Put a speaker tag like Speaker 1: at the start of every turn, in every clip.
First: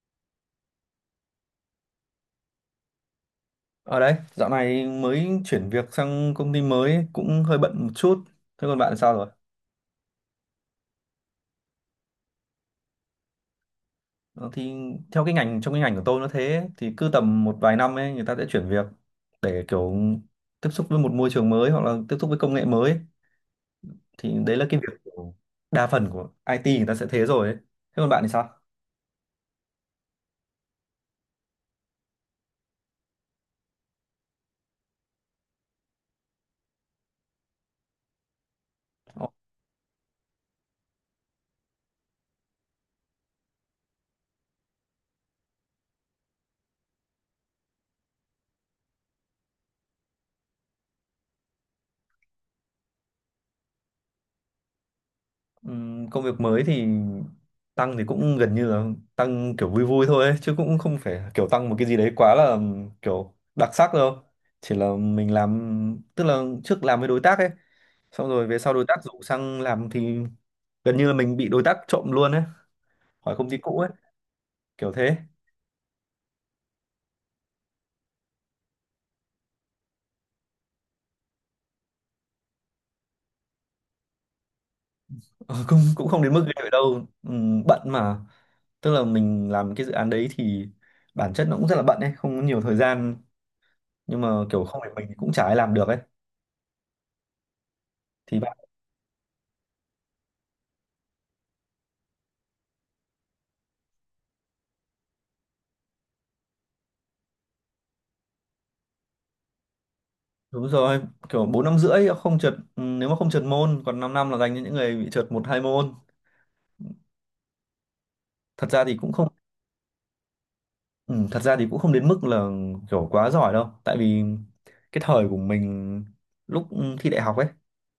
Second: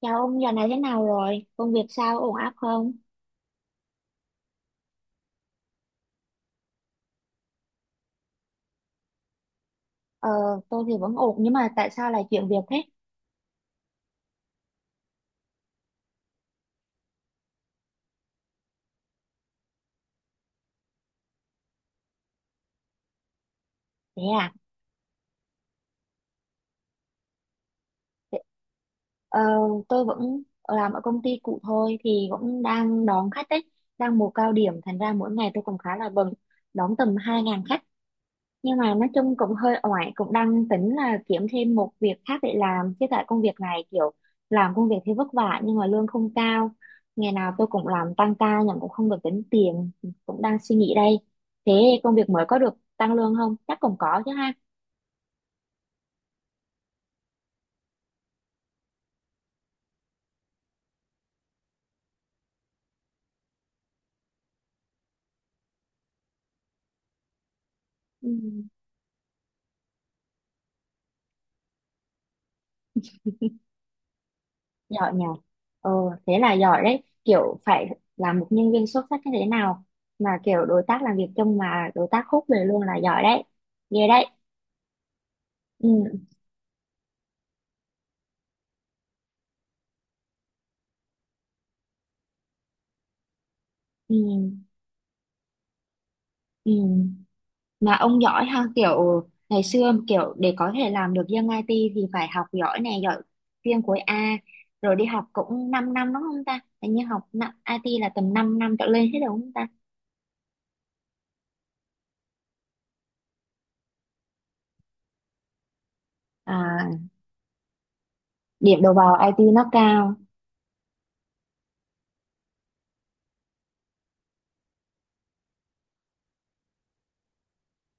Speaker 1: Chào ông, giờ này thế nào rồi? Công việc sao, ổn áp không?
Speaker 2: Ở đây, dạo này mới chuyển việc sang công ty mới ấy, cũng hơi bận một chút. Thế còn bạn sao rồi?
Speaker 1: Ờ, tôi thì vẫn ổn, nhưng mà tại sao lại chuyển việc thế?
Speaker 2: Ờ, Thì theo cái ngành trong cái ngành của tôi nó thế, thì cứ tầm một vài năm ấy người ta sẽ chuyển việc để kiểu tiếp xúc với một môi trường mới hoặc là tiếp xúc với công nghệ mới ấy.
Speaker 1: Thế
Speaker 2: Thì
Speaker 1: à?
Speaker 2: đấy là cái việc của đa phần của IT, người ta sẽ thế rồi ấy. Thế còn bạn thì
Speaker 1: Thế-
Speaker 2: sao?
Speaker 1: Ờ, tôi vẫn làm ở công ty cũ thôi, thì cũng đang đón khách đấy, đang mùa cao điểm, thành ra mỗi ngày tôi cũng khá là bận, đón tầm 2.000 khách. Nhưng mà nói chung cũng hơi oải, cũng đang tính là kiếm thêm một việc khác để làm chứ tại công việc này kiểu làm công việc thì vất vả nhưng mà lương không cao. Ngày nào tôi cũng làm tăng ca nhưng cũng không được tính tiền, cũng đang suy nghĩ đây. Thế công việc mới có được tăng lương không, chắc cũng có chứ ha.
Speaker 2: Công việc mới thì tăng thì cũng gần như là tăng kiểu vui vui thôi ấy, chứ cũng không phải kiểu tăng một cái gì đấy quá là kiểu đặc sắc đâu. Chỉ là mình làm, tức là trước làm với đối tác ấy,
Speaker 1: Ừ.
Speaker 2: xong rồi về sau đối tác rủ sang làm thì gần như là mình bị đối tác trộm luôn ấy, khỏi công ty cũ ấy, kiểu
Speaker 1: Giỏi
Speaker 2: thế.
Speaker 1: nhờ. Ờ thế là giỏi đấy, kiểu phải là một nhân viên xuất sắc như thế nào mà kiểu đối tác làm việc chung mà đối tác khúc về luôn là giỏi đấy, ghê đấy.
Speaker 2: Ờ, cũng cũng
Speaker 1: Ừ,
Speaker 2: không đến mức ghê vậy đâu. Bận mà, tức là mình làm cái dự án đấy thì bản chất nó cũng rất là bận ấy, không có nhiều thời gian,
Speaker 1: ừ,
Speaker 2: nhưng mà kiểu không phải mình thì cũng chả ai làm được ấy.
Speaker 1: ừ. Mà ông
Speaker 2: Thì
Speaker 1: giỏi ha, kiểu ngày xưa kiểu để có thể làm được dân IT thì phải học giỏi nè, giỏi chuyên khối A rồi đi học cũng 5 năm đúng không ta, hình như IT là tầm 5 năm trở lên hết rồi đúng không ta.
Speaker 2: Đúng rồi, kiểu 4 năm rưỡi không trượt, nếu mà không trượt môn, còn 5 năm là dành cho những người bị trượt một hai môn.
Speaker 1: À,
Speaker 2: Thật
Speaker 1: điểm
Speaker 2: ra
Speaker 1: đầu
Speaker 2: thì cũng
Speaker 1: vào
Speaker 2: không
Speaker 1: IT nó cao.
Speaker 2: ừ, Thật ra thì cũng không đến mức là kiểu quá giỏi đâu, tại vì cái thời của mình, lúc thi đại học ấy,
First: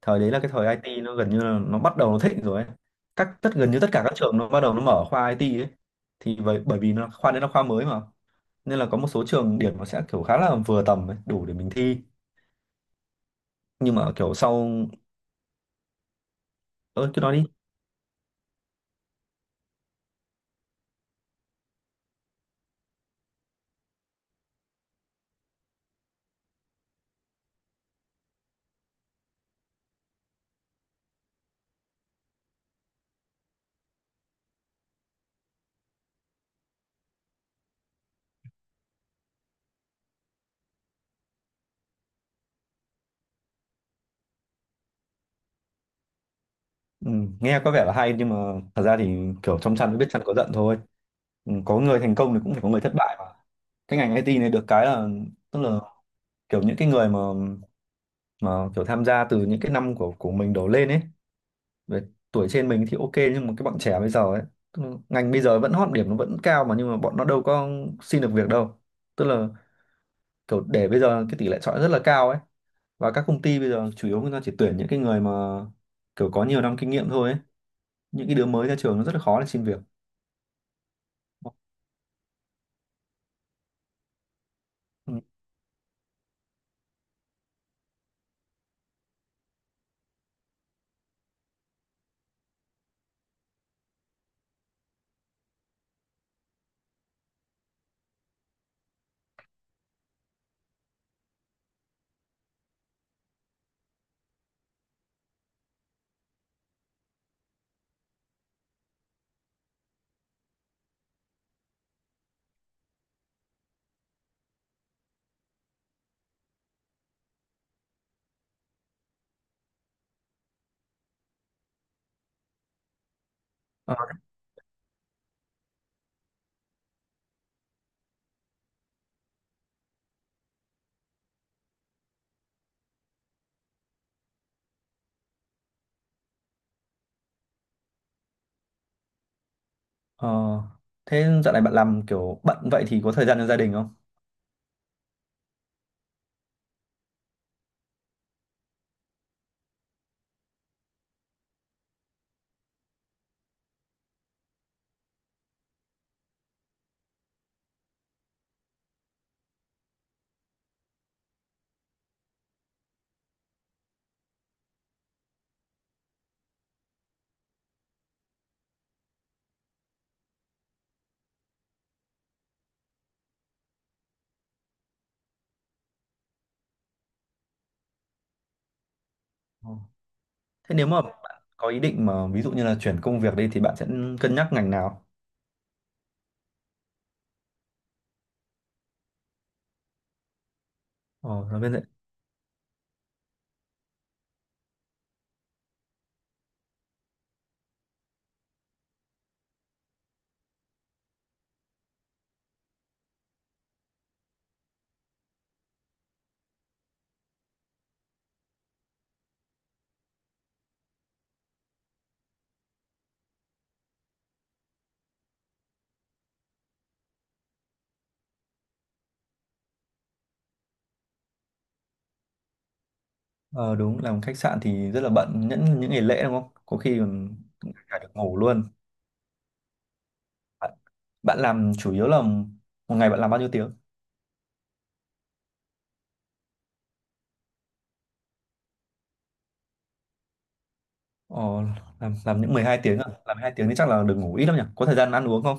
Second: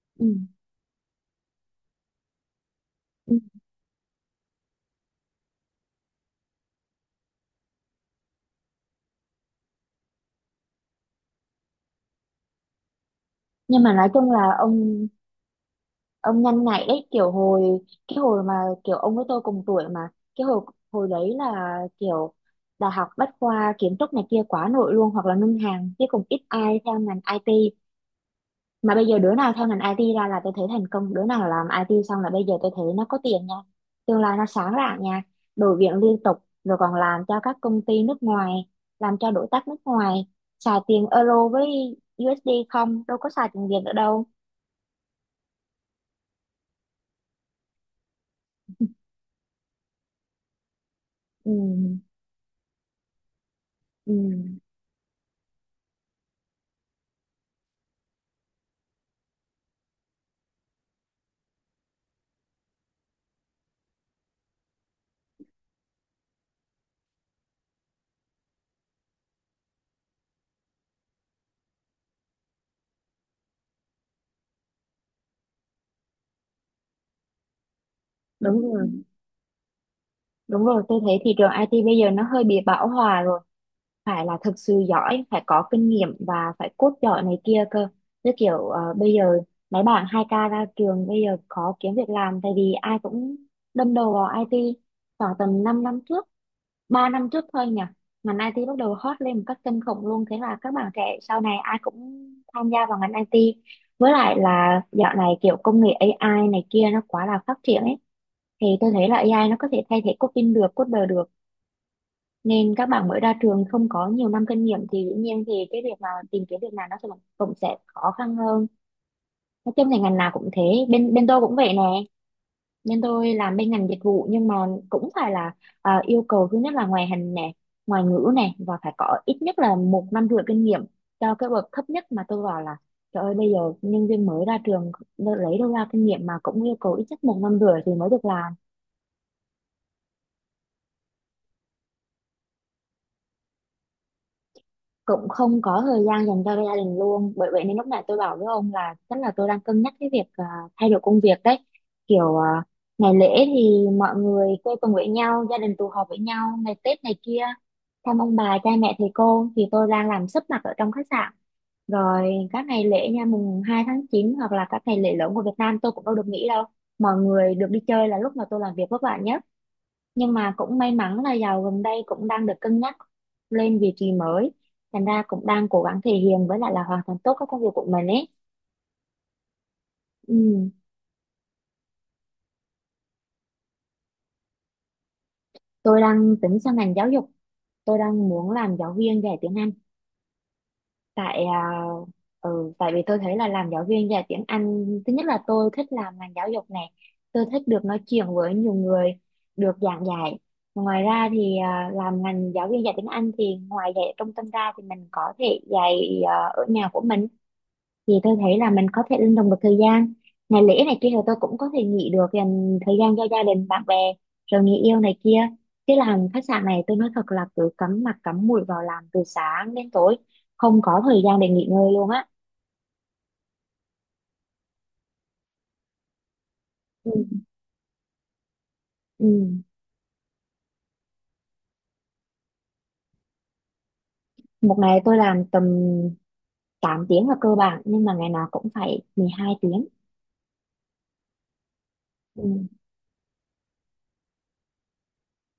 Speaker 2: thời
Speaker 1: Ừ.
Speaker 2: đấy là cái thời IT nó gần như là nó bắt đầu nó thịnh rồi ấy. Các
Speaker 1: Ừ.
Speaker 2: tất gần như tất cả các trường nó bắt đầu nó mở khoa IT ấy. Thì bởi bởi vì nó khoa đấy là khoa mới mà, nên là có một số trường điểm nó sẽ kiểu khá là vừa tầm ấy, đủ để mình thi.
Speaker 1: Nhưng mà
Speaker 2: Nhưng
Speaker 1: nói
Speaker 2: mà
Speaker 1: chung
Speaker 2: kiểu
Speaker 1: là
Speaker 2: sau
Speaker 1: ông nhanh nhạy đấy,
Speaker 2: ơ cứ
Speaker 1: kiểu
Speaker 2: nói đi.
Speaker 1: cái hồi mà kiểu ông với tôi cùng tuổi mà cái hồi hồi đấy là kiểu đại học bách khoa, kiến trúc này kia quá nổi luôn hoặc là ngân hàng chứ cũng ít ai theo ngành IT. Mà bây giờ đứa nào theo ngành IT ra là tôi thấy thành công, đứa nào làm IT xong là bây giờ tôi thấy nó có tiền nha, tương lai nó sáng rạng nha, đổi việc liên tục, rồi còn làm cho các công ty nước ngoài, làm cho đối tác nước ngoài, xài tiền euro với USD không, đâu có xài tiền Việt nữa đâu.
Speaker 2: Ừ, nghe có vẻ là hay nhưng mà thật ra thì kiểu trong chăn mới biết chăn có giận thôi.
Speaker 1: Ừ,
Speaker 2: Ừ, có người thành công thì cũng phải có người thất bại mà. Cái
Speaker 1: ừ,
Speaker 2: ngành IT này được cái là, tức là kiểu những cái người mà kiểu tham gia từ những cái năm của mình đổ lên ấy, về tuổi trên mình thì ok, nhưng mà cái bọn trẻ bây giờ ấy, tức là ngành bây giờ vẫn hot, điểm nó vẫn cao mà, nhưng mà bọn nó đâu có xin được việc đâu, tức là kiểu để bây giờ cái tỷ lệ chọi rất là cao ấy, và các công ty bây giờ chủ yếu người ta chỉ tuyển những cái người mà kiểu có nhiều năm kinh nghiệm thôi ấy, những cái đứa mới
Speaker 1: đúng
Speaker 2: ra
Speaker 1: rồi.
Speaker 2: trường nó rất là khó để xin việc.
Speaker 1: Đúng rồi, tôi thấy thị trường IT bây giờ nó hơi bị bão hòa rồi. Phải là thực sự
Speaker 2: Ừ.
Speaker 1: giỏi, phải có kinh nghiệm và phải code giỏi này kia cơ. Như kiểu bây giờ mấy bạn 2K ra trường bây giờ khó kiếm việc làm tại vì ai cũng đâm đầu vào IT khoảng tầm 5 năm trước, 3 năm trước thôi nhỉ. Ngành IT bắt đầu hot lên một cách kinh khủng luôn. Thế là các bạn trẻ sau này ai cũng tham gia vào ngành IT. Với lại là dạo này kiểu công nghệ AI này kia nó quá là phát triển ấy, thì tôi thấy là AI nó có thể thay thế coding được, coder được, nên các bạn mới ra trường không có nhiều năm kinh nghiệm thì dĩ nhiên thì cái việc mà tìm kiếm việc làm nó sẽ cũng sẽ khó khăn hơn. Nói chung thì ngành nào cũng thế, bên bên tôi cũng vậy nè, bên tôi làm bên ngành
Speaker 2: Ờ,
Speaker 1: dịch vụ nhưng mà cũng phải là, à, yêu cầu thứ nhất là ngoại hình nè, ngoại ngữ nè, và phải có ít nhất là 1,5 năm kinh nghiệm cho cái bậc thấp nhất mà tôi vào. Là trời ơi bây giờ nhân viên mới ra trường lấy đâu ra kinh nghiệm mà cũng yêu cầu ít nhất 1,5 năm thì mới được làm.
Speaker 2: ờ, thế dạo này bạn làm kiểu bận vậy thì có thời gian cho gia đình không?
Speaker 1: Cũng không có thời gian dành cho gia đình luôn, bởi vậy nên lúc này tôi bảo với ông là chắc là tôi đang cân nhắc cái việc, à, thay đổi công việc đấy, kiểu à, ngày lễ thì mọi người quây quần với nhau, gia đình tụ họp với nhau ngày Tết này kia, thăm ông bà cha mẹ thầy cô thì tôi đang làm sấp mặt ở trong khách sạn, rồi các ngày lễ nha, 2/9 hoặc là các ngày lễ lớn của Việt Nam tôi cũng đâu được nghỉ đâu, mọi người được đi chơi là lúc mà tôi làm việc vất vả nhất. Nhưng mà cũng may mắn là giàu gần đây cũng đang được cân nhắc lên vị trí mới, thành ra cũng đang cố gắng thể hiện với lại là hoàn thành tốt các công việc của mình ấy.
Speaker 2: Ờ.
Speaker 1: Ừ.
Speaker 2: Thế nếu mà bạn có ý định mà ví dụ như là chuyển công việc đi thì bạn sẽ cân nhắc ngành nào?
Speaker 1: Tôi đang tính sang ngành giáo dục, tôi đang muốn làm giáo viên dạy tiếng Anh. tại
Speaker 2: Ờ, là
Speaker 1: à,
Speaker 2: bên dạy-
Speaker 1: ừ, tại vì tôi thấy là làm giáo viên dạy tiếng Anh thứ nhất là tôi thích làm ngành giáo dục này, tôi thích được nói chuyện với nhiều người, được giảng dạy, ngoài ra thì à, làm ngành giáo viên dạy tiếng Anh thì ngoài dạy ở trung tâm ra thì mình có thể dạy, ở nhà của mình thì tôi thấy là mình có thể linh động được thời gian, ngày lễ này kia thì tôi cũng có thể nghỉ được, dành thời gian cho gia đình bạn bè, rồi người yêu này kia, chứ làm khách sạn này tôi nói thật là cứ cắm mặt cắm mũi vào làm từ sáng đến tối, không có thời gian để nghỉ ngơi luôn á.
Speaker 2: Ờ đúng, làm khách sạn thì rất là bận những ngày lễ đúng không? Có khi
Speaker 1: Ừ.
Speaker 2: còn cả được ngủ luôn.
Speaker 1: Ừ.
Speaker 2: Bạn, bạn làm chủ yếu là một ngày bạn làm bao nhiêu tiếng?
Speaker 1: Một ngày tôi làm tầm 8 tiếng là cơ bản nhưng mà ngày nào cũng phải 12 tiếng.
Speaker 2: Ờ, làm những mười
Speaker 1: Ừ.
Speaker 2: hai tiếng à? Làm hai tiếng thì chắc là được ngủ ít lắm nhỉ? Có thời gian ăn uống không?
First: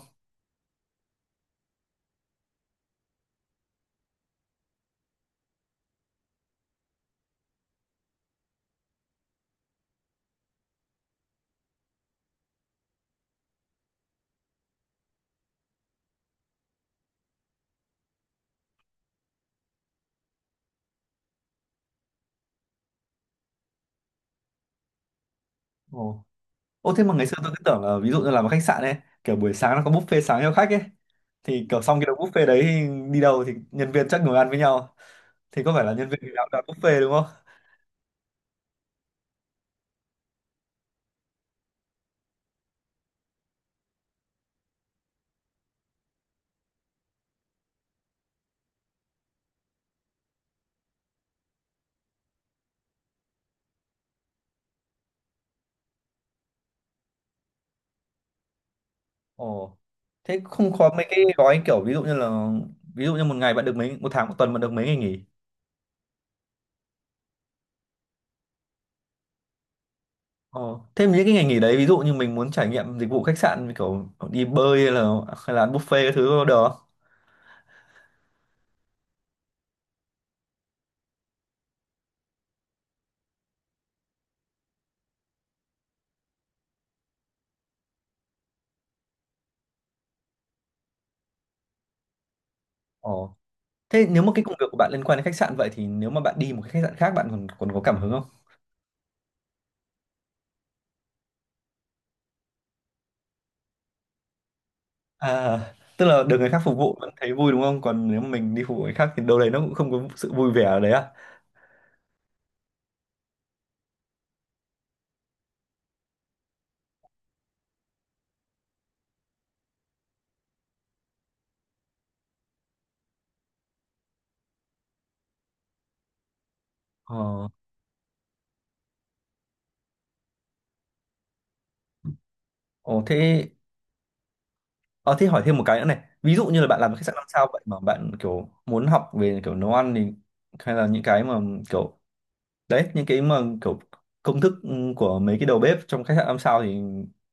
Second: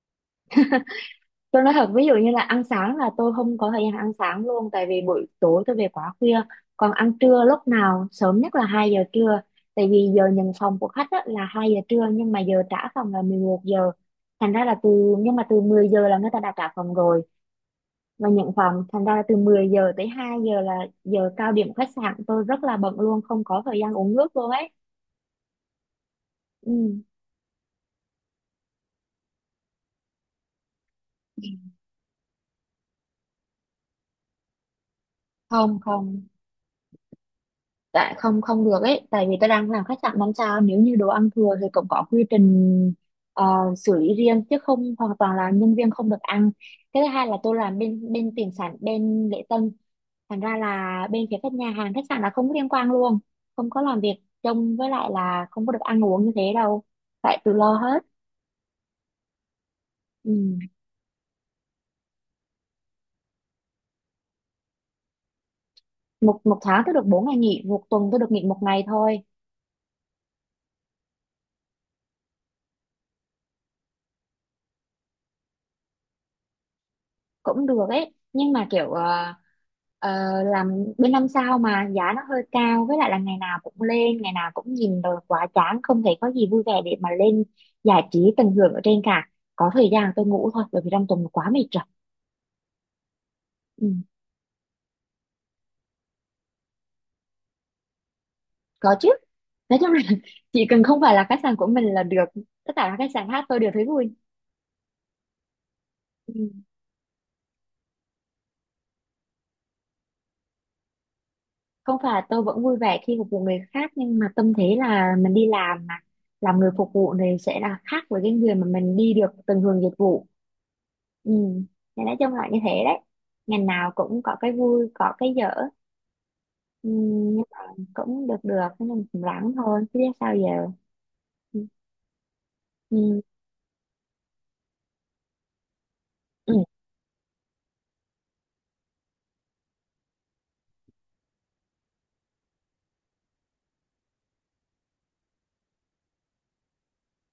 Speaker 1: Tôi nói thật, ví dụ như là ăn sáng là tôi không có thời gian ăn sáng luôn tại vì buổi tối tôi về quá khuya. Còn ăn trưa lúc nào sớm nhất là 2 giờ trưa. Tại vì giờ nhận phòng của khách á, là 2 giờ trưa nhưng mà giờ trả phòng là 11 giờ. Thành ra là từ, nhưng mà từ 10 giờ là người ta đã trả phòng rồi và nhận phòng. Thành ra là từ 10 giờ tới 2 giờ là giờ cao điểm khách sạn tôi rất là bận luôn, không có thời gian uống nước luôn ấy.
Speaker 2: Ờ.
Speaker 1: Ừ,
Speaker 2: Ô thế mà ngày xưa tôi cứ tưởng là ví dụ như làm ở khách sạn ấy, kiểu buổi sáng nó có buffet sáng cho khách ấy. Thì kiểu xong cái đầu buffet đấy thì đi đâu thì nhân viên chắc ngồi ăn với nhau. Thì có
Speaker 1: không
Speaker 2: phải là nhân
Speaker 1: không,
Speaker 2: viên nào đặt buffet đúng không?
Speaker 1: tại không không được ấy, tại vì tôi đang làm khách sạn 5 sao, nếu như đồ ăn thừa thì cũng có quy trình, ờ, xử lý riêng chứ không hoàn toàn là nhân viên không được ăn. Cái thứ hai là tôi làm bên bên tiền sản, bên lễ tân, thành ra là bên phía các nhà hàng khách sạn là không có liên quan luôn, không có làm việc trông với lại là không có được ăn uống như thế đâu, phải tự lo hết.
Speaker 2: Ồ. Thế
Speaker 1: Ừ.
Speaker 2: không có mấy cái gói kiểu ví dụ như một ngày bạn được mấy, một tháng một tuần bạn được mấy ngày nghỉ.
Speaker 1: một một tháng tôi được 4 ngày nghỉ, một tuần tôi được nghỉ một ngày thôi.
Speaker 2: Ồ. Thế những cái ngày nghỉ đấy ví dụ như mình muốn trải nghiệm dịch vụ khách sạn như kiểu đi bơi, hay là ăn buffet cái thứ được không?
Speaker 1: Cũng được ấy nhưng mà kiểu, ờ, làm bên 5 sao mà giá nó hơi cao, với lại là ngày nào cũng lên ngày nào cũng nhìn rồi quá chán, không thấy có gì vui vẻ để mà lên giải trí tận hưởng ở trên cả, có thời gian tôi ngủ thôi bởi vì trong tuần quá mệt rồi.
Speaker 2: Ồ.
Speaker 1: Ừ,
Speaker 2: Thế nếu mà cái công việc của bạn liên quan đến khách sạn vậy thì nếu mà bạn đi một cái khách sạn khác bạn còn còn có cảm hứng không?
Speaker 1: có chứ, nói chung là chỉ cần không phải là khách sạn của mình là được, tất cả các khách sạn khác tôi đều thấy vui.
Speaker 2: À, tức là được người khác
Speaker 1: Ừ.
Speaker 2: phục vụ vẫn thấy vui đúng không? Còn nếu mình đi phục vụ người khác thì đâu đấy nó cũng không có sự vui vẻ ở đấy à?
Speaker 1: Không phải, tôi vẫn vui vẻ khi phục vụ người khác nhưng mà tâm thế là mình đi làm mà, làm người phục vụ thì sẽ là khác với cái người mà mình đi được từng hưởng dịch vụ. Ừ, thì nói chung là như thế đấy, ngành nào cũng có cái vui có cái dở. Ừ, nhưng
Speaker 2: Ờ,
Speaker 1: mà cũng được được nên mà cũng ráng thôi chứ biết sao giờ. Ừ,
Speaker 2: ồ
Speaker 1: ừ,
Speaker 2: thế, ờ, thế hỏi thêm một cái nữa này. Ví dụ
Speaker 1: ừ,
Speaker 2: như là bạn làm khách sạn năm sao vậy mà bạn kiểu muốn học về kiểu nấu ăn thì, hay là kiểu những cái mà kiểu công thức của mấy cái đầu bếp trong khách sạn năm sao thì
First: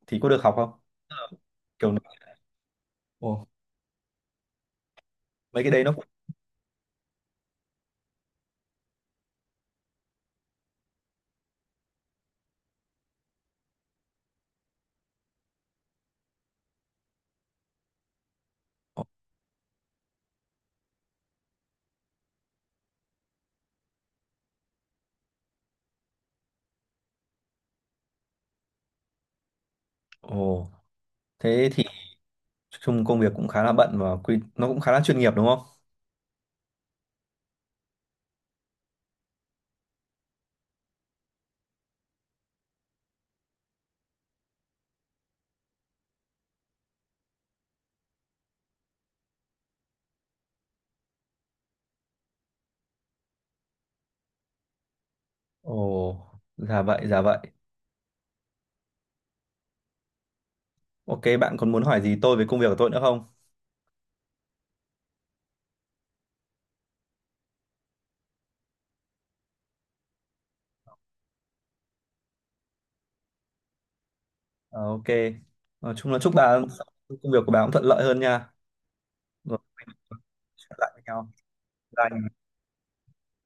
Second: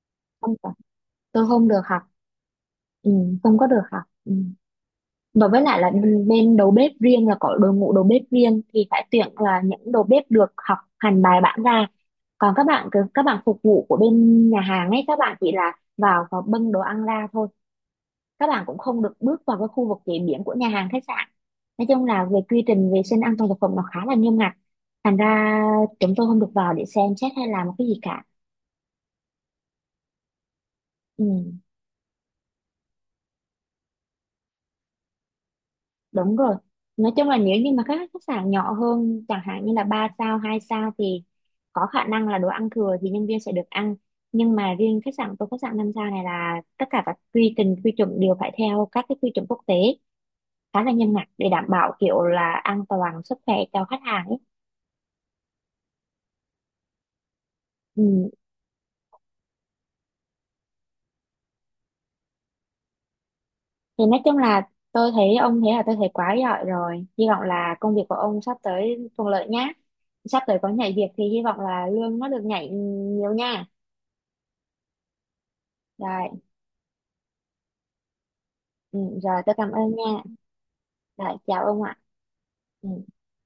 Speaker 2: có được
Speaker 1: không
Speaker 2: học
Speaker 1: được,
Speaker 2: không? Tức là
Speaker 1: tôi không được
Speaker 2: Kiểu
Speaker 1: học. Ừ,
Speaker 2: Ồ,
Speaker 1: không có được học. Ừ. Và với
Speaker 2: mấy cái
Speaker 1: lại
Speaker 2: đấy
Speaker 1: là
Speaker 2: nó cũng
Speaker 1: bên bên đầu bếp riêng là có đội ngũ đầu bếp riêng thì phải tuyển là những đầu bếp được học hành bài bản ra. Còn các bạn phục vụ của bên nhà hàng ấy các bạn chỉ là vào và bưng đồ ăn ra thôi. Các bạn cũng không
Speaker 2: ồ,
Speaker 1: được bước vào cái khu vực chế biến của nhà hàng khách sạn. Nói chung là về quy trình vệ sinh an toàn thực phẩm nó khá là nghiêm ngặt. Thành ra chúng tôi không được vào để xem xét hay làm một cái gì cả.
Speaker 2: ồ,
Speaker 1: Ừ.
Speaker 2: thế thì chung công việc cũng khá là bận và quy nó cũng khá là chuyên nghiệp đúng không?
Speaker 1: Đúng rồi. Nói chung là nếu như mà các khách sạn nhỏ hơn, chẳng hạn như là 3 sao, 2 sao thì có khả năng là đồ ăn thừa thì nhân viên sẽ được ăn. Nhưng mà riêng khách sạn, tôi khách sạn 5 sao này là tất cả các quy trình, quy chuẩn đều phải theo các cái quy chuẩn quốc tế khá là nghiêm ngặt để đảm bảo kiểu là an toàn sức khỏe cho khách hàng ấy.
Speaker 2: Ồ, dạ vậy, dạ vậy.
Speaker 1: Ừ.
Speaker 2: Ok, bạn còn muốn hỏi gì tôi về công việc của tôi nữa không?
Speaker 1: Thì nói chung là tôi thấy ông thế là tôi thấy quá giỏi rồi. Hy vọng là công việc của ông sắp tới thuận lợi nhé. Sắp tới có nhảy việc thì hy vọng là lương nó được nhảy nhiều nha.
Speaker 2: Ờ, ok. Nói chung là
Speaker 1: Rồi.
Speaker 2: chúc bà công việc của bà cũng thuận lợi hơn nha.
Speaker 1: Ừ, rồi tôi
Speaker 2: Rồi,
Speaker 1: cảm ơn
Speaker 2: mình
Speaker 1: nha.
Speaker 2: sẽ lại với nhau.
Speaker 1: Rồi chào ông ạ.
Speaker 2: Bye.
Speaker 1: Ừ.